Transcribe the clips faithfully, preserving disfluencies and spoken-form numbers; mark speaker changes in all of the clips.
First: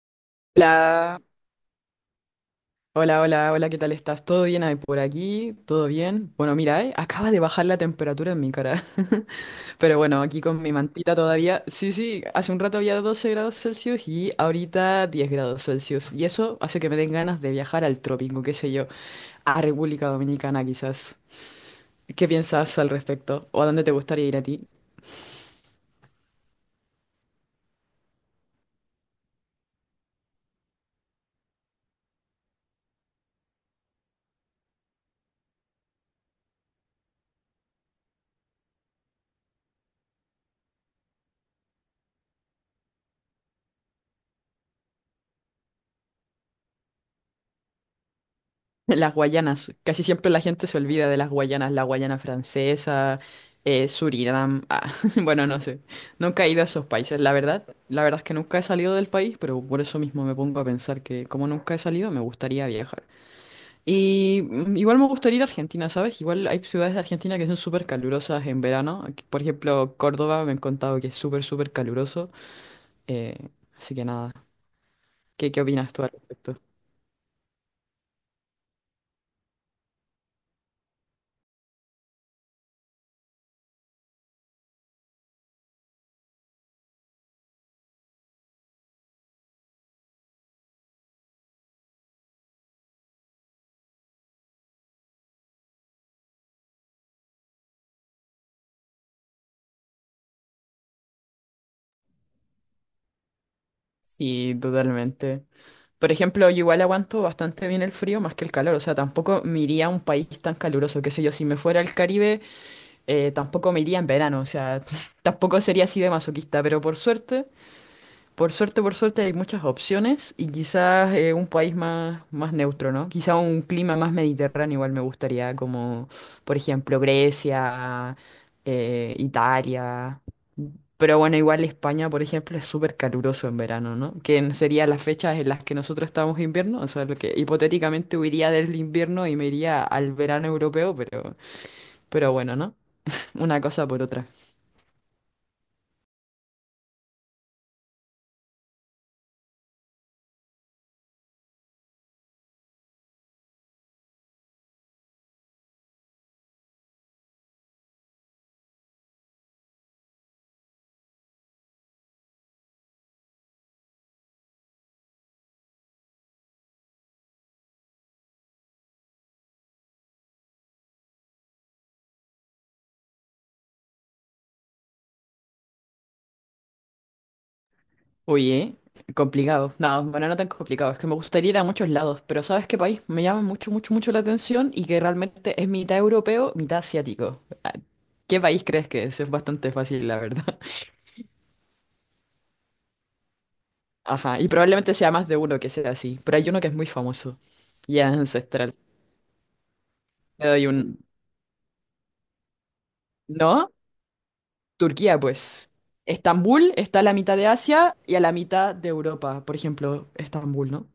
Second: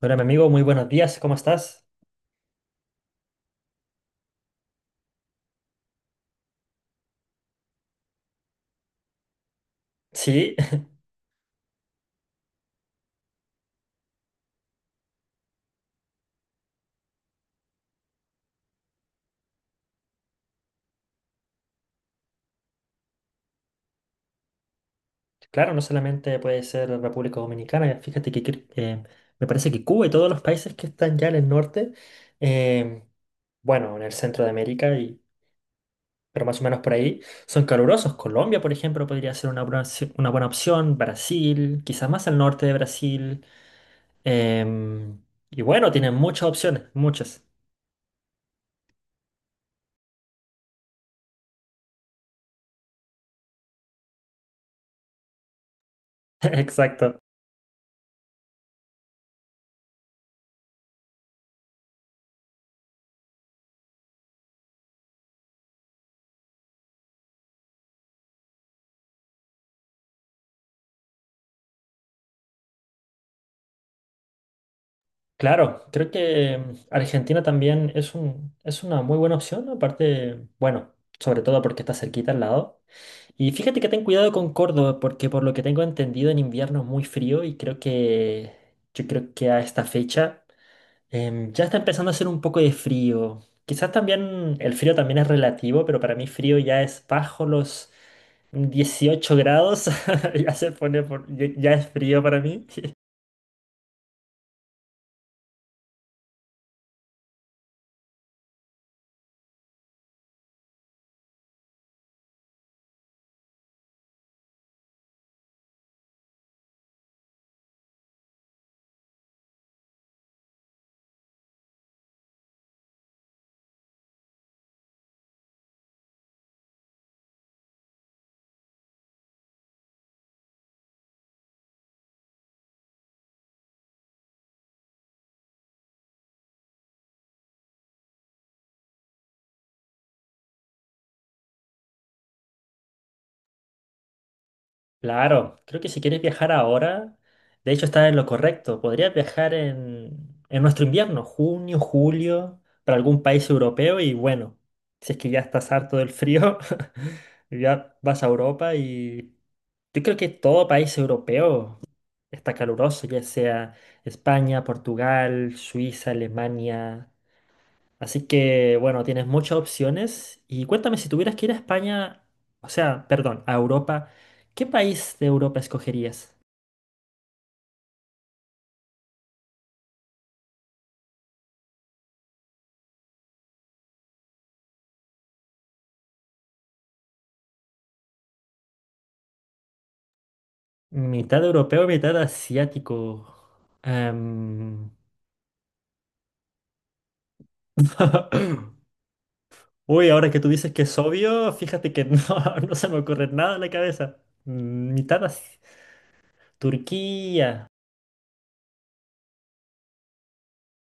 Speaker 1: Hola, mi amigo, muy buenos días,
Speaker 2: Hola,
Speaker 1: ¿cómo estás?
Speaker 2: hola, hola, hola, ¿qué tal estás? ¿Todo bien ahí por aquí? ¿Todo bien? Bueno, mira, eh, acaba de bajar la temperatura en mi cara. Pero bueno, aquí
Speaker 1: Sí,
Speaker 2: con mi mantita todavía. Sí, sí, hace un rato había doce grados Celsius y ahorita diez grados Celsius. Y eso hace que me den ganas de viajar al trópico, qué sé yo, a República Dominicana quizás. ¿Qué piensas al respecto? ¿O a dónde te gustaría ir a ti?
Speaker 1: claro, no solamente puede ser República Dominicana, fíjate que cre- eh, me parece que Cuba y todos los países que están ya en el norte, em, bueno, en el centro de América, y, pero más o menos por ahí, son calurosos. Colombia, por ejemplo, podría ser una buena, opci- una buena opción. Brasil, quizás más al norte de Brasil, em, y bueno, tienen muchas opciones, muchas.
Speaker 2: Las Guayanas, casi siempre la gente se olvida de las Guayanas, la Guayana Francesa, eh, Surinam, ah, bueno, no sé, nunca he ido a esos
Speaker 1: Exacto.
Speaker 2: países, la verdad, la verdad es que nunca he salido del país, pero por eso mismo me pongo a pensar que como nunca he salido, me gustaría viajar. Y mm, igual me gustaría ir a Argentina, ¿sabes? Igual hay ciudades de Argentina que son súper calurosas en verano, aquí, por ejemplo, Córdoba me han contado que es súper, súper caluroso, eh, así que nada, ¿qué, qué
Speaker 1: Claro,
Speaker 2: opinas tú
Speaker 1: creo
Speaker 2: al
Speaker 1: que
Speaker 2: respecto?
Speaker 1: mm, Argentina también es un, es una muy buena opción, aparte, bueno, sobre todo porque está cerquita al lado. Y fíjate que ten cuidado con Córdoba, porque por lo que tengo entendido en invierno es muy frío y creo que yo creo que a esta fecha em, ya está empezando a hacer un poco de frío. Quizás también el frío también es relativo, pero para mí frío ya es bajo los dieciocho grados, ya se pone por, ya ya es frío para mí.
Speaker 2: Sí, totalmente. Por ejemplo, yo igual aguanto bastante bien el frío más que el calor, o sea, tampoco me iría a un país tan caluroso, qué sé yo, si me fuera al Caribe, eh, tampoco me iría en verano, o sea, tampoco sería así de masoquista, pero por suerte por suerte, por suerte hay muchas opciones y quizás eh, un país más, más neutro, ¿no? Quizás un clima más mediterráneo igual me gustaría, como por ejemplo Grecia, eh, Italia. Pero bueno, igual España, por ejemplo, es súper caluroso en verano, ¿no? Que en- serían las fechas en las que nosotros estamos en invierno, o sea, lo que hipotéticamente huiría del invierno y me iría al verano europeo, pero, pero bueno, ¿no? Una cosa por otra.
Speaker 1: Claro, creo que si quieres viajar ahora, de hecho está en lo correcto. Podrías viajar en, en nuestro invierno, junio, julio, para algún país europeo y bueno, si es que ya estás harto del frío, ya vas a Europa y yo creo que todo país europeo está caluroso, ya sea España, Portugal, Suiza, Alemania. Así que, bueno, tienes muchas opciones. Y cuéntame, si tuvieras que ir a España, o sea, perdón, a Europa, ¿qué país de Europa escogerías?
Speaker 2: Oye, complicado. No, bueno, no tan complicado. Es que me gustaría ir a muchos lados, pero ¿sabes qué país me llama mucho, mucho, mucho la atención y que realmente es mitad europeo, mitad asiático? Ah, ¿qué país crees que es? Es bastante fácil, la verdad.
Speaker 1: Mitad europeo, mitad asiático.
Speaker 2: Ajá, y
Speaker 1: Em,
Speaker 2: probablemente sea más de uno que sea así, pero hay uno que es muy famoso y es ancestral.
Speaker 1: Uy, ahora que tú
Speaker 2: Te doy
Speaker 1: dices que es
Speaker 2: un...
Speaker 1: obvio, fíjate que no, no se me ocurre nada en la
Speaker 2: ¿No?
Speaker 1: cabeza. Mm,
Speaker 2: Turquía,
Speaker 1: Mitad asi-
Speaker 2: pues. Estambul está a la mitad de
Speaker 1: Turquía.
Speaker 2: Asia y a la mitad de Europa, por ejemplo, Estambul, ¿no?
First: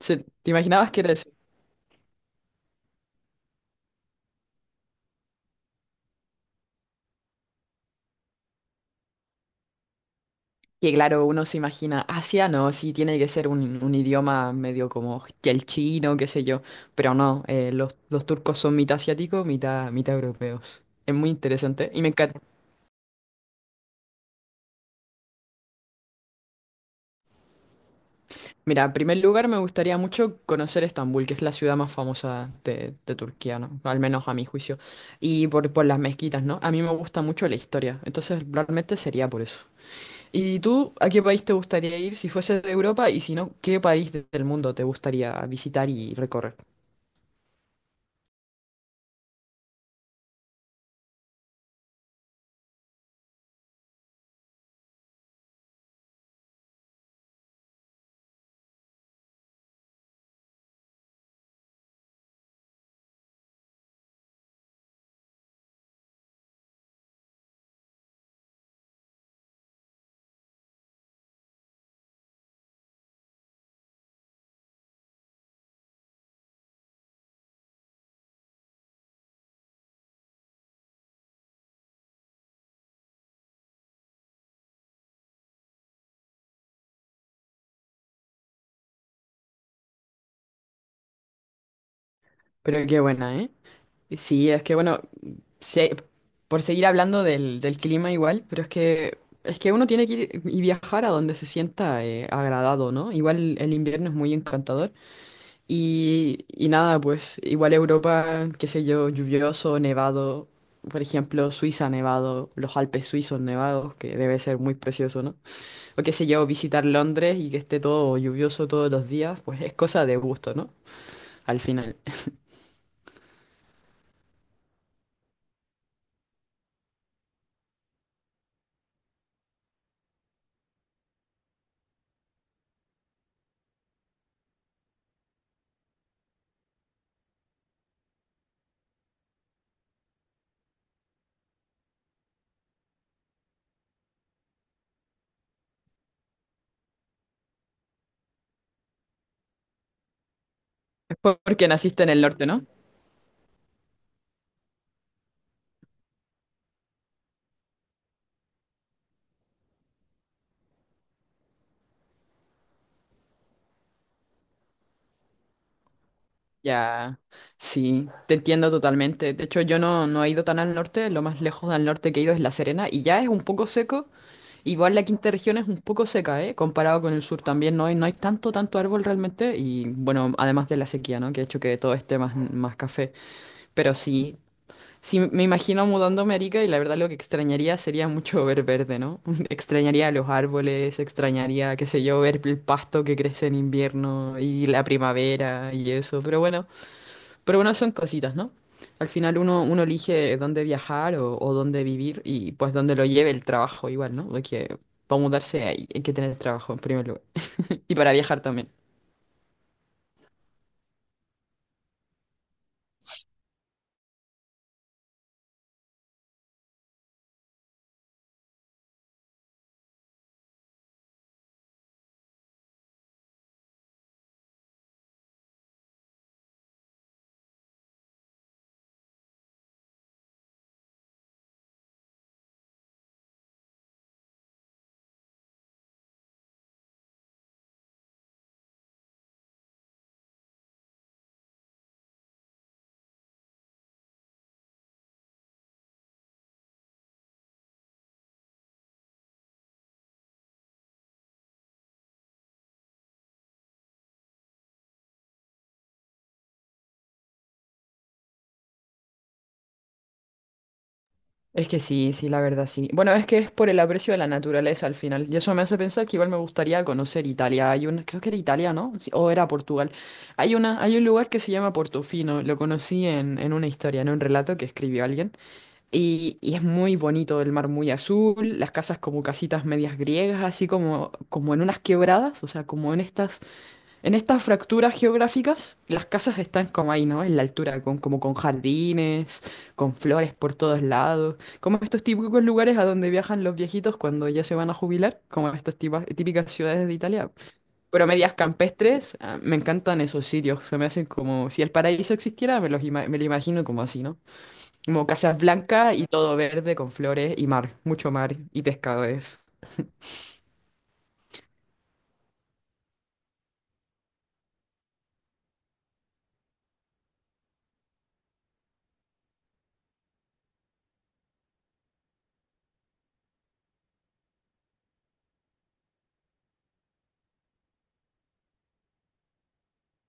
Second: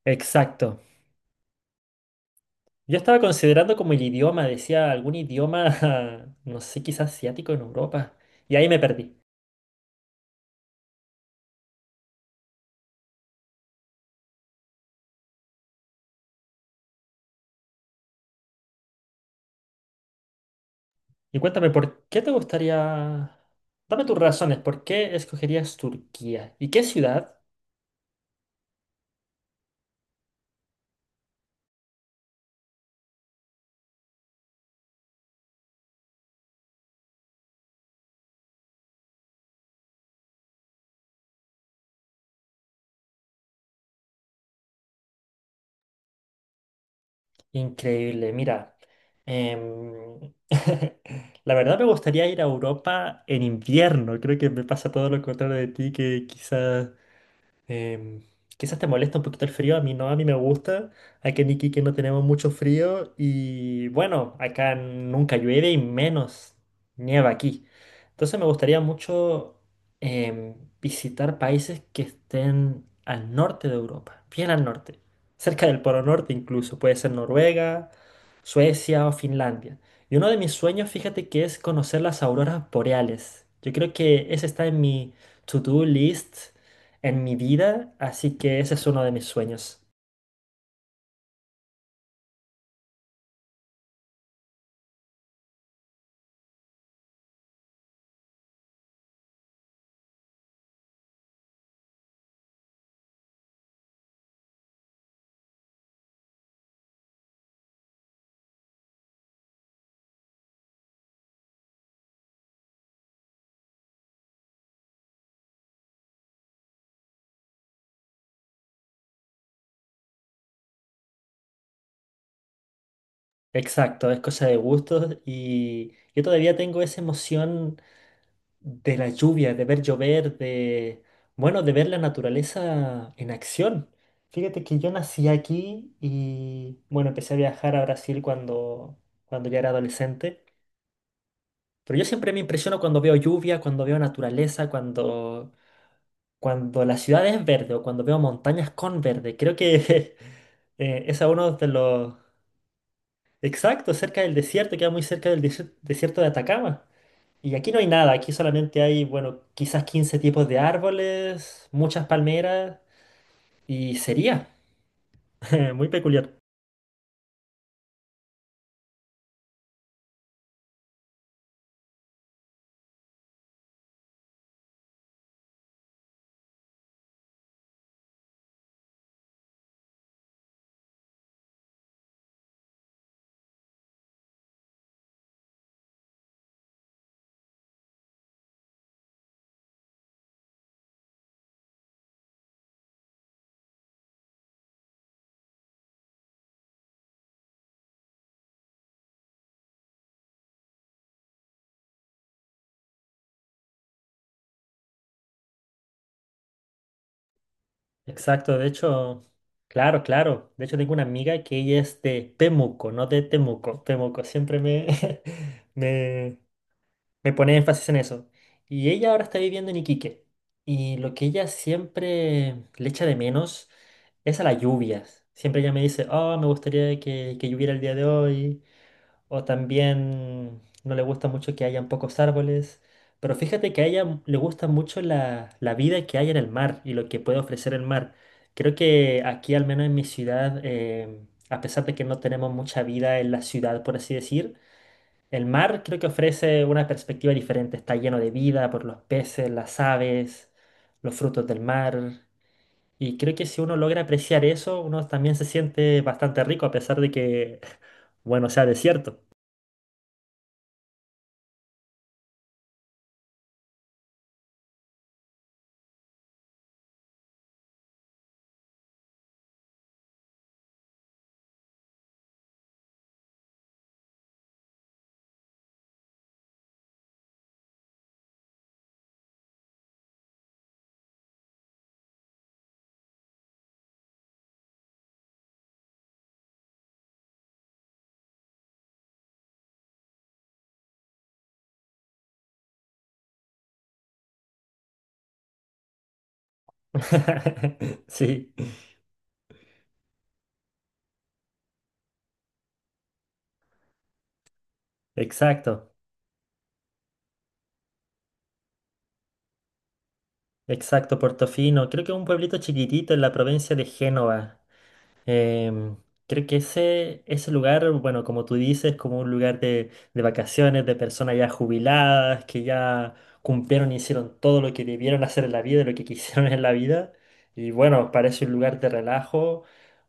Speaker 2: Sí, ¿te
Speaker 1: Exacto.
Speaker 2: imaginabas que era?
Speaker 1: Yo estaba considerando como el idioma, decía algún idioma, no sé, quizás asiático en Europa. Y ahí me perdí.
Speaker 2: Y claro, uno se imagina, Asia no, sí tiene que ser un, un idioma medio como el chino, qué sé yo, pero no, eh, los, los turcos son mitad asiáticos, mitad, mitad europeos. Es muy
Speaker 1: Y cuéntame,
Speaker 2: interesante y
Speaker 1: ¿por
Speaker 2: me
Speaker 1: qué te
Speaker 2: encanta.
Speaker 1: gustaría... Dame tus razones, ¿por qué escogerías Turquía? ¿Y qué ciudad?
Speaker 2: Mira, en primer lugar me gustaría mucho conocer Estambul, que es la ciudad más famosa de, de Turquía, ¿no? Al menos a mi juicio. Y por, por las mezquitas, ¿no? A mí me gusta mucho la historia, entonces realmente sería por eso. ¿Y tú a qué país te gustaría ir si fuese de Europa y si no, qué país de- del mundo te gustaría visitar y recorrer?
Speaker 1: Increíble, mira. em, La verdad me gustaría ir a Europa en invierno. Creo que me pasa todo lo contrario de ti, que quizás Em, quizás te molesta un poquito el frío, a mí no, a mí me gusta. Aquí en Iquique no tenemos mucho frío y bueno, acá nunca llueve y menos nieva aquí. Entonces me gustaría mucho em, visitar países que estén al norte de Europa, bien al norte, cerca del Polo Norte incluso, puede ser Noruega, Suecia o Finlandia. Y uno de mis sueños, fíjate que es conocer las auroras boreales. Yo creo que ese está en mi to-do list en mi vida, así que ese es uno de mis sueños.
Speaker 2: Pero qué buena, ¿eh? Sí, es que bueno, se- por seguir hablando del, del clima igual, pero es que es que uno tiene que ir y viajar a donde se sienta eh, agradado, ¿no? Igual el invierno es muy encantador y, y nada, pues igual Europa, qué sé yo, lluvioso, nevado, por ejemplo, Suiza nevado, los Alpes suizos nevados, que debe ser muy precioso, ¿no? O qué sé yo, visitar Londres y que esté todo lluvioso todos los días, pues es cosa de gusto, ¿no? Al final.
Speaker 1: Exacto, es cosa de gustos y yo todavía tengo esa emoción de la lluvia, de ver llover, de, bueno, de ver la naturaleza en acción. Fíjate que yo nací aquí y, bueno, empecé a viajar a Brasil cuando, cuando ya era adolescente, pero yo siempre me impresiono cuando veo lluvia, cuando veo naturaleza, cuando, cuando la ciudad es verde o cuando veo montañas con verde. Creo que... Eh,
Speaker 2: Es
Speaker 1: es uno de
Speaker 2: porque naciste en
Speaker 1: los,
Speaker 2: el norte, ¿no?
Speaker 1: Exacto, cerca del desierto, queda muy cerca del desier- desierto de Atacama. Y aquí no hay nada, aquí solamente hay, bueno, quizás quince tipos de árboles, muchas palmeras y sería muy peculiar.
Speaker 2: Ya, sí, te entiendo totalmente. De hecho, yo no, no he ido tan al norte, lo más lejos al norte que he ido es La Serena y ya es un poco seco. Igual la quinta región es un poco seca, ¿eh? Comparado con el sur también, no hay, no hay tanto, tanto árbol realmente y bueno, además de la sequía, ¿no? Que ha hecho que todo esté más, más café. Pero sí, sí, me imagino mudándome a Arica y la verdad lo que extrañaría sería mucho ver verde, ¿no? Extrañaría los árboles, extrañaría, qué sé yo, ver el pasto que crece en invierno y la primavera y eso, pero bueno. Pero bueno, son cositas, ¿no? Al final uno, uno elige dónde viajar o, o dónde vivir y pues dónde lo lleve el trabajo igual, ¿no? Porque para mudarse hay, hay que tener trabajo en primer lugar. Y para viajar
Speaker 1: Exacto, de
Speaker 2: también.
Speaker 1: hecho, claro, claro. De hecho, tengo una amiga que ella es de Temuco, no de Temuco. Temuco, siempre me, me, me pone énfasis en eso. Y ella ahora está viviendo en Iquique. Y lo que ella siempre le echa de menos es a las lluvias. Siempre ella me dice, oh, me gustaría que, que lloviera el día de hoy. O también no le gusta mucho que hayan pocos árboles. Pero fíjate que a ella le gusta mucho la, la vida que hay en el mar y lo que puede ofrecer el mar. Creo que aquí, al menos en mi ciudad, eh, a pesar de que no tenemos mucha vida en la ciudad, por así decir, el mar creo que ofrece una perspectiva diferente, está lleno de vida por los peces, las aves, los frutos del mar. Y creo que si uno logra apreciar eso, uno también se siente bastante rico a pesar de que, bueno, sea desierto.
Speaker 2: Es que sí, sí, la verdad sí. Bueno, es que es por el aprecio de la naturaleza al final. Y eso me hace pensar que igual me gustaría conocer Italia. Hay una, creo que era Italia, ¿no? Sí, o era Portugal. Hay una, hay un lugar que se llama Portofino. Lo conocí en, en una historia, en un relato que escribió alguien. Y, y es muy bonito el mar muy azul, las casas como casitas medias griegas, así como, como en unas quebradas, o sea, como en estas, en estas fracturas geográficas, las casas están como ahí, ¿no? En la altura, con, como con jardines, con flores por todos lados, como estos típicos lugares a donde viajan los viejitos cuando ya se van a jubilar, como estas tipas- típicas ciudades de Italia. Pero medias
Speaker 1: Sí,
Speaker 2: campestres, ah, me encantan esos sitios, se me hacen como, si el paraíso existiera, me los ima- me lo imagino como así, ¿no? Como casas
Speaker 1: exacto,
Speaker 2: blancas y todo verde con flores y mar, mucho mar y pescadores.
Speaker 1: exacto, Portofino. Creo que es un pueblito chiquitito en la provincia de Génova. Em, creo que ese, ese lugar, bueno, como tú dices, como un lugar de, de vacaciones, de personas ya jubiladas, que ya cumplieron y hicieron todo lo que debieron hacer en la vida, y lo que quisieron en la vida. Y bueno, parece un lugar de relajo,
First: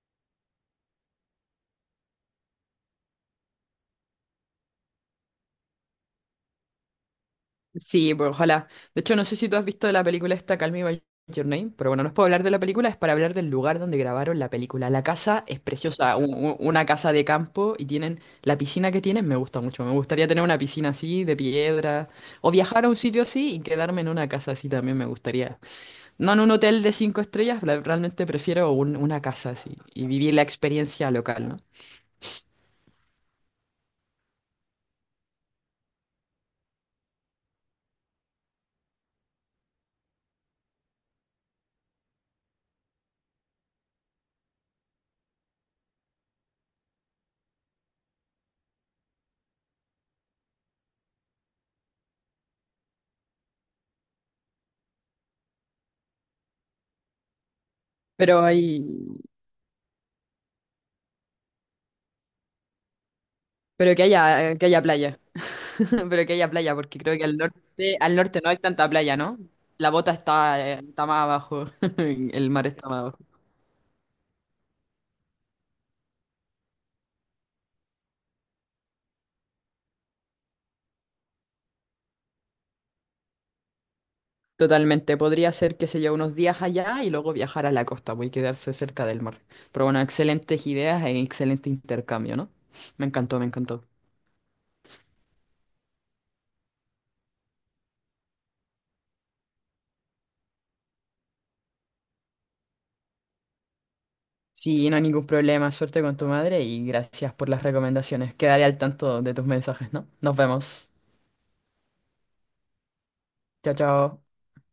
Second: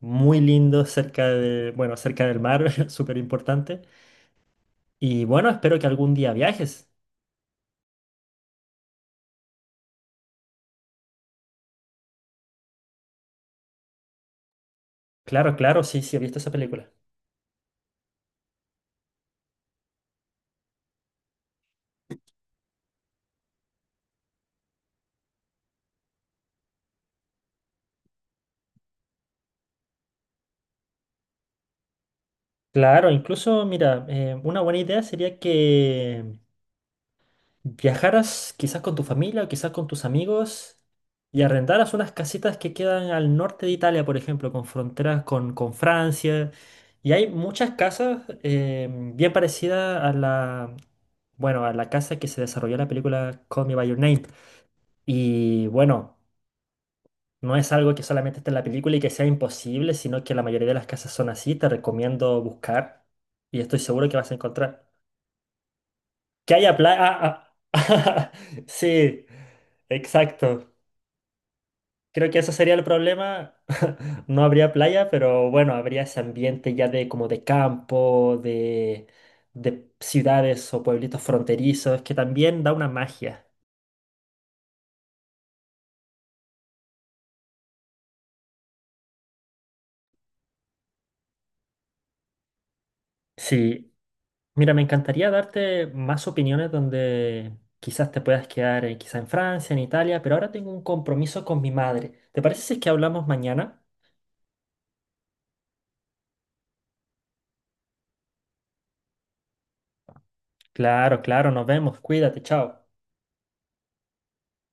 Speaker 1: muy lindo, cerca de, bueno, cerca del mar, súper importante. Y bueno, espero que algún día viajes.
Speaker 2: Sí, pues ojalá. De hecho, no sé si tú has visto la película esta, Call Me By Your Name, pero bueno, no es para hablar de la película, es para hablar del lugar donde grabaron la película. La casa
Speaker 1: Claro,
Speaker 2: es
Speaker 1: claro, sí, sí,
Speaker 2: preciosa,
Speaker 1: he
Speaker 2: u-
Speaker 1: visto esa
Speaker 2: u- una
Speaker 1: película.
Speaker 2: casa de campo y tienen la piscina que tienen, me gusta mucho. Me gustaría tener una piscina así, de piedra, o viajar a un sitio así y quedarme en una casa así también me gustaría. No en un hotel de cinco estrellas, la- realmente prefiero un- una casa así y vivir la experiencia local, ¿no?
Speaker 1: Claro, incluso, mira, eh, una buena idea sería que viajaras quizás con tu familia o quizás con tus amigos y arrendaras unas casitas que quedan al norte de Italia, por ejemplo, con fronteras con, con Francia. Y hay muchas casas eh, bien parecidas a la, bueno, a la casa que se desarrolló en la película Call Me By Your Name. Y bueno, no es algo que solamente
Speaker 2: Pero
Speaker 1: esté en la
Speaker 2: hay,
Speaker 1: película y que sea imposible, sino que la mayoría de las casas son así. Te recomiendo buscar y estoy
Speaker 2: pero que
Speaker 1: seguro que vas a
Speaker 2: haya, que haya
Speaker 1: encontrar.
Speaker 2: playa. Pero que haya
Speaker 1: Que
Speaker 2: playa,
Speaker 1: haya
Speaker 2: porque creo que al
Speaker 1: playa.
Speaker 2: norte, al norte no hay tanta playa,
Speaker 1: Sí,
Speaker 2: ¿no? La bota está,
Speaker 1: exacto.
Speaker 2: eh, está más abajo.
Speaker 1: Creo que
Speaker 2: El
Speaker 1: ese
Speaker 2: mar
Speaker 1: sería el
Speaker 2: está más abajo.
Speaker 1: problema. No habría playa, pero bueno, habría ese ambiente ya de como de campo, de, de ciudades o pueblitos fronterizos, que también da una magia.
Speaker 2: Totalmente. Podría ser, que se lleve unos días allá y luego viajar a la costa, voy a quedarse cerca del mar. Pero bueno, excelentes ideas e excelente intercambio, ¿no? Me encantó, me encantó.
Speaker 1: Sí, mira, me encantaría darte más opiniones donde quizás te puedas quedar, eh, quizá en Francia, en Italia, pero ahora tengo un compromiso con mi madre. ¿Te parece si es que hablamos mañana?
Speaker 2: Sí, no hay ningún problema. Suerte con tu madre y gracias por las recomendaciones. Quedaré al tanto de tus mensajes, ¿no? Nos vemos.
Speaker 1: Claro, claro, nos vemos. Cuídate, chao.
Speaker 2: Chao, chao.